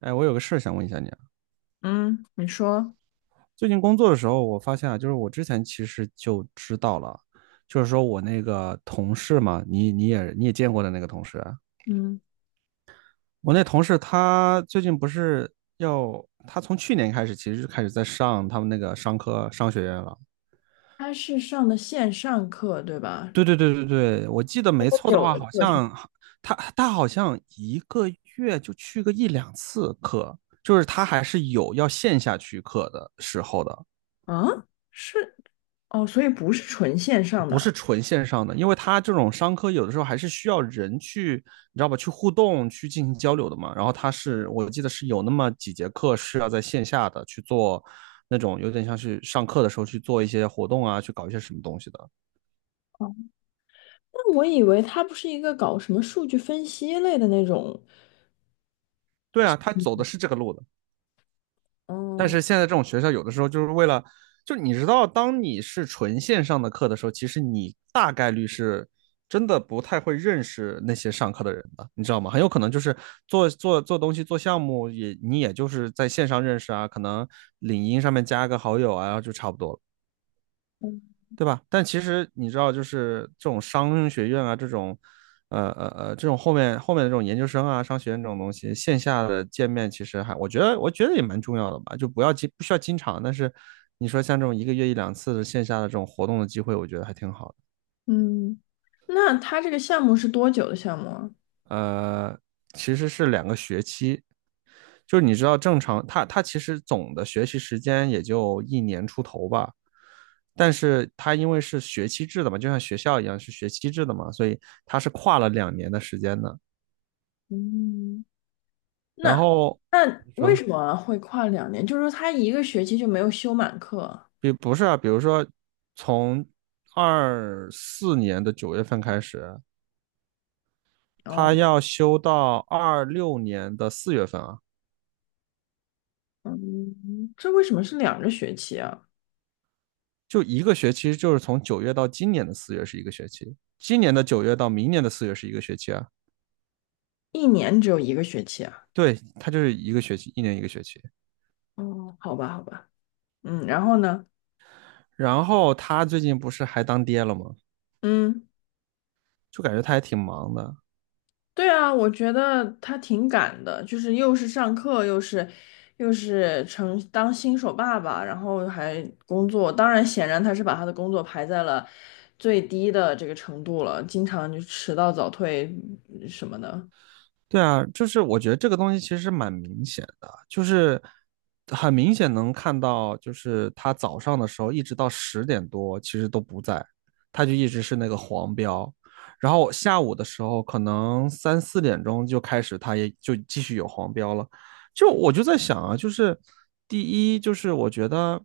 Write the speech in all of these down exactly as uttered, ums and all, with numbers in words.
哎，我有个事儿想问一下你啊。嗯，你说。最近工作的时候，我发现啊，就是我之前其实就知道了，就是说我那个同事嘛，你你也你也见过的那个同事啊。嗯，我那同事他最近不是要，他从去年开始其实就开始在上他们那个商科商学院了。他是上的线上课，对吧？对对对对对，我记得没多错的久话，的好课程像他他好像一个月就去个一两次课，就是他还是有要线下去课的时候的。啊？是，哦，所以不是纯线上不是的。纯线上的，因为它这种商科有的时候还是需要人去，你知道吧，去互动、去进行交流的嘛。然后它是我记得是有那么几节课是要在线下的去做那种有点像是上课的时候去做一些活动啊，去搞一些什么东西的。哦，那我以为他不是一个搞什么数据分析类的那种。对啊，他走的是这个路的。但哦。是现在这种学校有的时候就是为了，就你知道，当你是纯线上的课的时候，其实你大概率是真的不太会认识那些上课的人的，你知道吗？很有可能就是做做做东西、做项目也，你也就是在线上认识啊，可能领英上面加个好友啊，就差不多了。对吧？但其实你知道，就是这种商学院啊，这种，呃呃呃，这种后面后面的这种研究生啊，商学院这种东西，线下的见面其实还，我觉得我觉得也蛮重要的吧，就不要经不需要经常，但是你说像这种一个月一两次的线下的这种活动的机会，我觉得还挺好的。嗯，那他这个项目是多久的项目啊？呃，其实是两个学期，就是你知道正常，他他其实总的学习时间也就一年出头吧，但是他因为是学期制的嘛，就像学校一样是学期制的嘛，所以他是跨了两年的时间的。嗯，然那后那你为说，什么会跨两年？就是说他一个学期就没有修满课啊。比不是啊，比如说从二四年的九月份开始，哦。他要修到二六年的四月份啊。嗯，这为什么是两个学期啊？就一个学期，就是从九月到今年的四月是一个学期，今年的九月到明年的四月是一个学期啊。一年只有一个学期啊？对，他就是一个学期，一年一个学期。哦，好吧，好吧。嗯，然后呢？然后他最近不是还当爹了吗？嗯，就感觉他还挺忙的。对啊，我觉得他挺赶的，就是又是上课，又是又是成当新手爸爸，然后还工作。当然，显然他是把他的工作排在了最低的这个程度了，经常就迟到早退嗯什么的。对啊，就是我觉得这个东西其实蛮明显的，就是很明显能看到，就是他早上的时候一直到十点多其实都不在，他就一直是那个黄标，然后下午的时候可能三四点钟就开始，他也就继续有黄标了。就我就在想啊，就是第一就是我觉得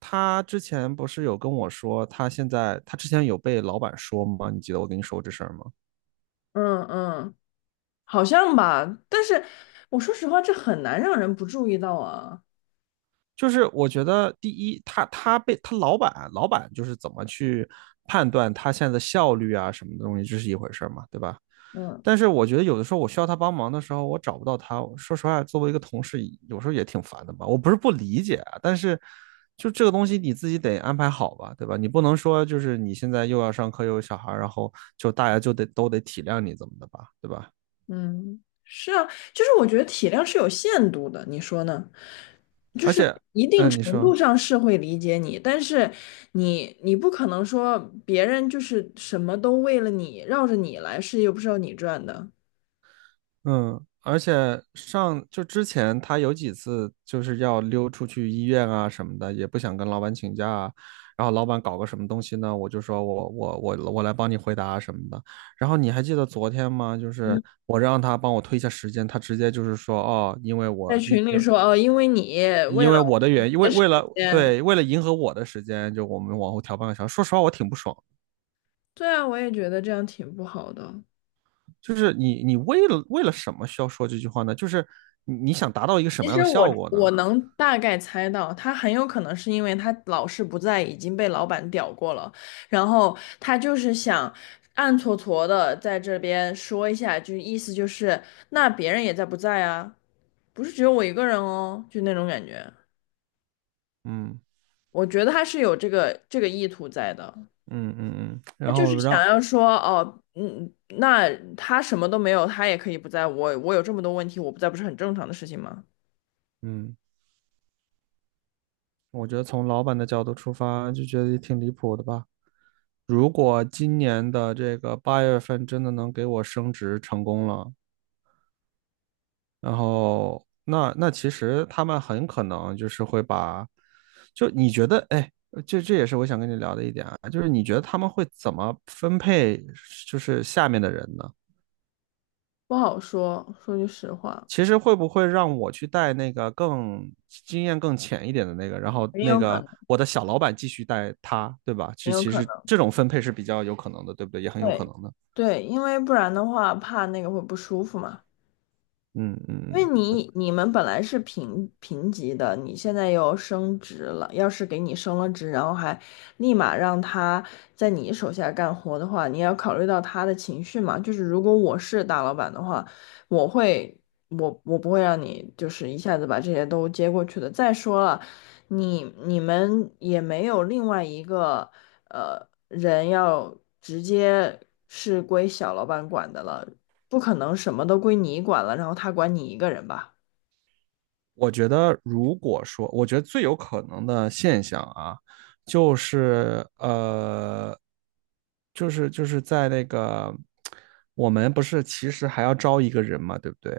他之前不是有跟我说，他现在他之前有被老板说吗？你记得我跟你说过这事儿吗？嗯嗯，好像吧，但是我说实话，这很难让人不注意到啊。就是我觉得第一，他他被他老板老板就是怎么去判断他现在的效率啊什么的东西，这是一回事嘛，对吧？嗯。但是我觉得有的时候我需要他帮忙的时候，我找不到他。说实话，作为一个同事，有时候也挺烦的吧。我不是不理解啊，但是就这个东西你自己得安排好吧，对吧？你不能说就是你现在又要上课又有小孩然后就大家就得都得体谅你怎么的吧，对吧？嗯，是啊，就是我觉得体谅是有限度的，你说呢？就而是且，一定嗯，你程度说，上是会理解你，但是你你不可能说别人就是什么都为了你绕着你来，是又不是要你赚的。嗯，而且上就之前他有几次就是要溜出去医院啊什么的，也不想跟老板请假啊。然后老板搞个什么东西呢，我就说我我我我来帮你回答什么的。然后你还记得昨天吗？就是嗯，我让他帮我推一下时间，他直接就是说哦，因为在我因群里因说哦，因为你为因了为我的我原因，为的时为了间。对为了迎合我的时间，就我们往后调半个小时。说实话，我挺不爽的。对啊，我也觉得这样挺不好的。就是你你为了为了什么需要说这句话呢？就是你你想达到一个什其么样实的我效果呢？我能大概猜到，他很有可能是因为他老是不在，已经被老板屌过了，然后他就是想暗搓搓的在这边说一下，就意思就是那别人也在不在啊，不是只有我一个人哦，就那种感觉。嗯。我觉得他是有这个这个意图在的，嗯嗯嗯，他然就是后想让，要说哦，嗯，那他什么都没有，他也可以不在，我我有这么多问题，我不在不是很正常的事情吗？嗯，我觉得从老板的角度出发，就觉得也挺离谱的吧。如果今年的这个八月份真的能给我升职成功了，然后那那其实他们很可能就是会把，就你觉得，哎，这这也是我想跟你聊的一点啊，就是你觉得他们会怎么分配，就是下面的人呢？不好说，说句实话，其实会不会让我去带那个更经验更浅一点的那个，然后很那有可个能。我的小老板继续带他，对吧？很其有其可实能。这种分配是比较有可能的，对不对？也很有可对能的。对，因为不然的话，怕那个会不舒服嘛。嗯嗯因嗯，为你你们本来是平平级的，你现在又升职了。要是给你升了职，然后还立马让他在你手下干活的话，你也要考虑到他的情绪嘛。就是如果我是大老板的话，我会我我不会让你就是一下子把这些都接过去的。再说了，你你们也没有另外一个呃人要直接是归小老板管的了。不可能什么都归你管了，然后他管你一个人吧？我觉得如果说，我觉得最有可能的现象啊，就是呃，就是就是在那个我们不是其实还要招一个人嘛，对不对？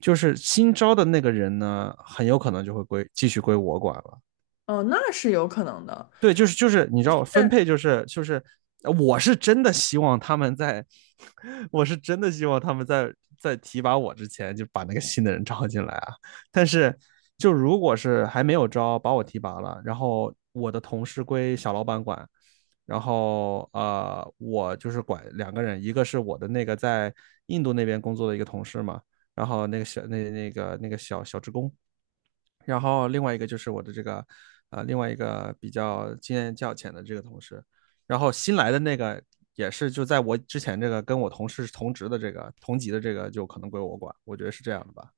就是新招的那个人呢，很有可能就会归继续归我管了。哦，那是有可能的。对，就是就是，你知道分是配就是就是，呃我是真的希望他们在，我是真的希望他们在在提拔我之前就把那个新的人招进来啊。但是就如果是还没有招，把我提拔了，然后我的同事归小老板管，然后呃，我就是管两个人，一个是我的那个在印度那边工作的一个同事嘛，然后那个小那那个那个小小职工，然后另外一个就是我的这个，呃，另外一个比较经验较浅的这个同事，然后新来的那个也是就在我之前这个跟我同事同职的这个同级的这个就可能归我管，我觉得是这样的吧。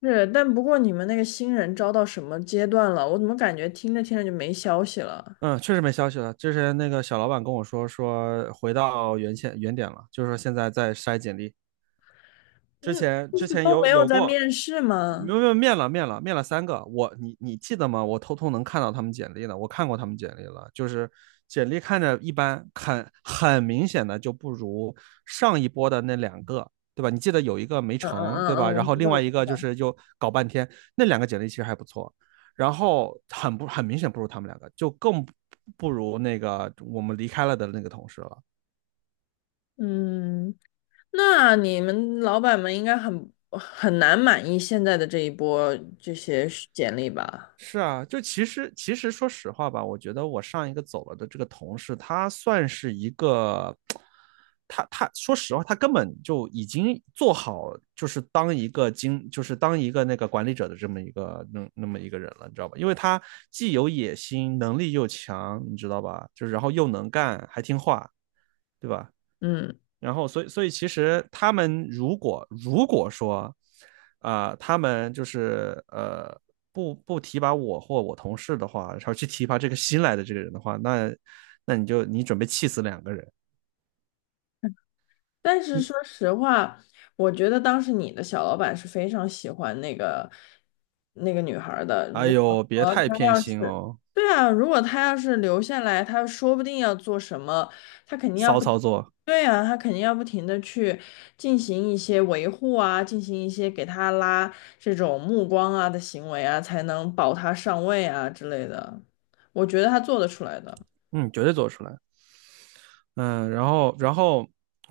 是，但不过你们那个新人招到什么阶段了？我怎么感觉听着听着就没消息了？嗯，确实没消息了。之前那个小老板跟我说说回到原先原点了，就是说现在在筛简历，之嗯，前就之是前都有没有有在过，面试没吗？有。没有面了面了面了三个。我你你记得吗？我偷偷能看到他们简历的，我看过他们简历了，就是简历看着一般，很很明显的就不如上一波的那两个，对吧？你记得有一个没嗯嗯成，对嗯吧？嗯，我然后知另道，我外一知个就道。是又搞半天，那两个简历其实还不错，然后很不很明显不如他们两个，就更不不如那个我们离开了的那个同事了。嗯，那你们老板们应该很很难满意现在的这一波这些简历吧？是啊，就其实其实说实话吧，我觉得我上一个走了的这个同事，他算是一个，他他说实话，他根本就已经做好，就是当一个经，就是当一个那个管理者的这么一个那那么一个人了，你知道吧？因为他既有野心，能力又强，你知道吧？就是然后又能干，还听话，对吧？嗯。然后，所以，所以其实他们如果如果说，啊、呃他们就是呃不不提拔我或我同事的话，然后去提拔这个新来的这个人的话，那那你就你准备气死两个人。但是说你实话，我觉得当时你的小老板是非常喜欢那个那个女孩儿的。哎如果呦，别说太她偏要心是，哦，对啊，如果她要是留下来，她说不定要做什么，她肯定要骚不，操作，对啊，她肯定要不停的去进行一些维护啊，进行一些给她拉这种目光啊的行为啊，才能保她上位啊之类的。我觉得她做得出来的。嗯，绝对做出来。嗯，然后然后，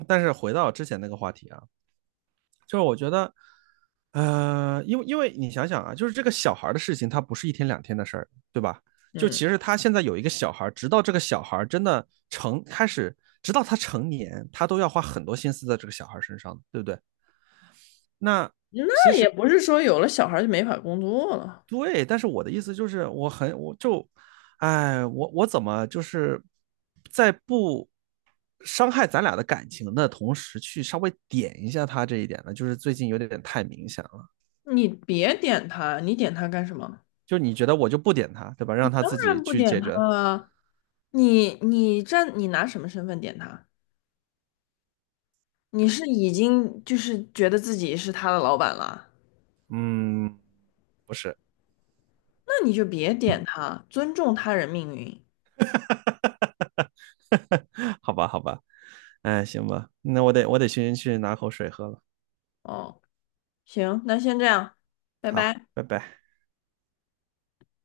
但是回到之前那个话题啊，就是我觉得，呃，因为因为你想想啊，就是这个小孩的事情，他不是一天两天的事儿，对吧？就嗯，其实他现在有一个小孩直到这个小孩真的成开始，直到他成年，他都要花很多心思在这个小孩身上，对不对？那其那也实不是说有了小孩儿就没法工作了。对，但是我的意思就是，我很我就，哎，我我怎么就是在不伤害咱俩的感情的同时，去稍微点一下他这一点呢？就是最近有点太明显了。你别点他，你点他干什么？就你觉得我就不点他，对吧？你让他当自己然不去点解他决。了。你你站，你拿什么身份点他？你是已经就是觉得自己是他的老板了，嗯，不是，那你就别点他，尊重他人命运。好吧，好吧，哎，行吧，那我得我得先去拿口水喝了。哦，行，那先这样，拜好，拜。拜拜。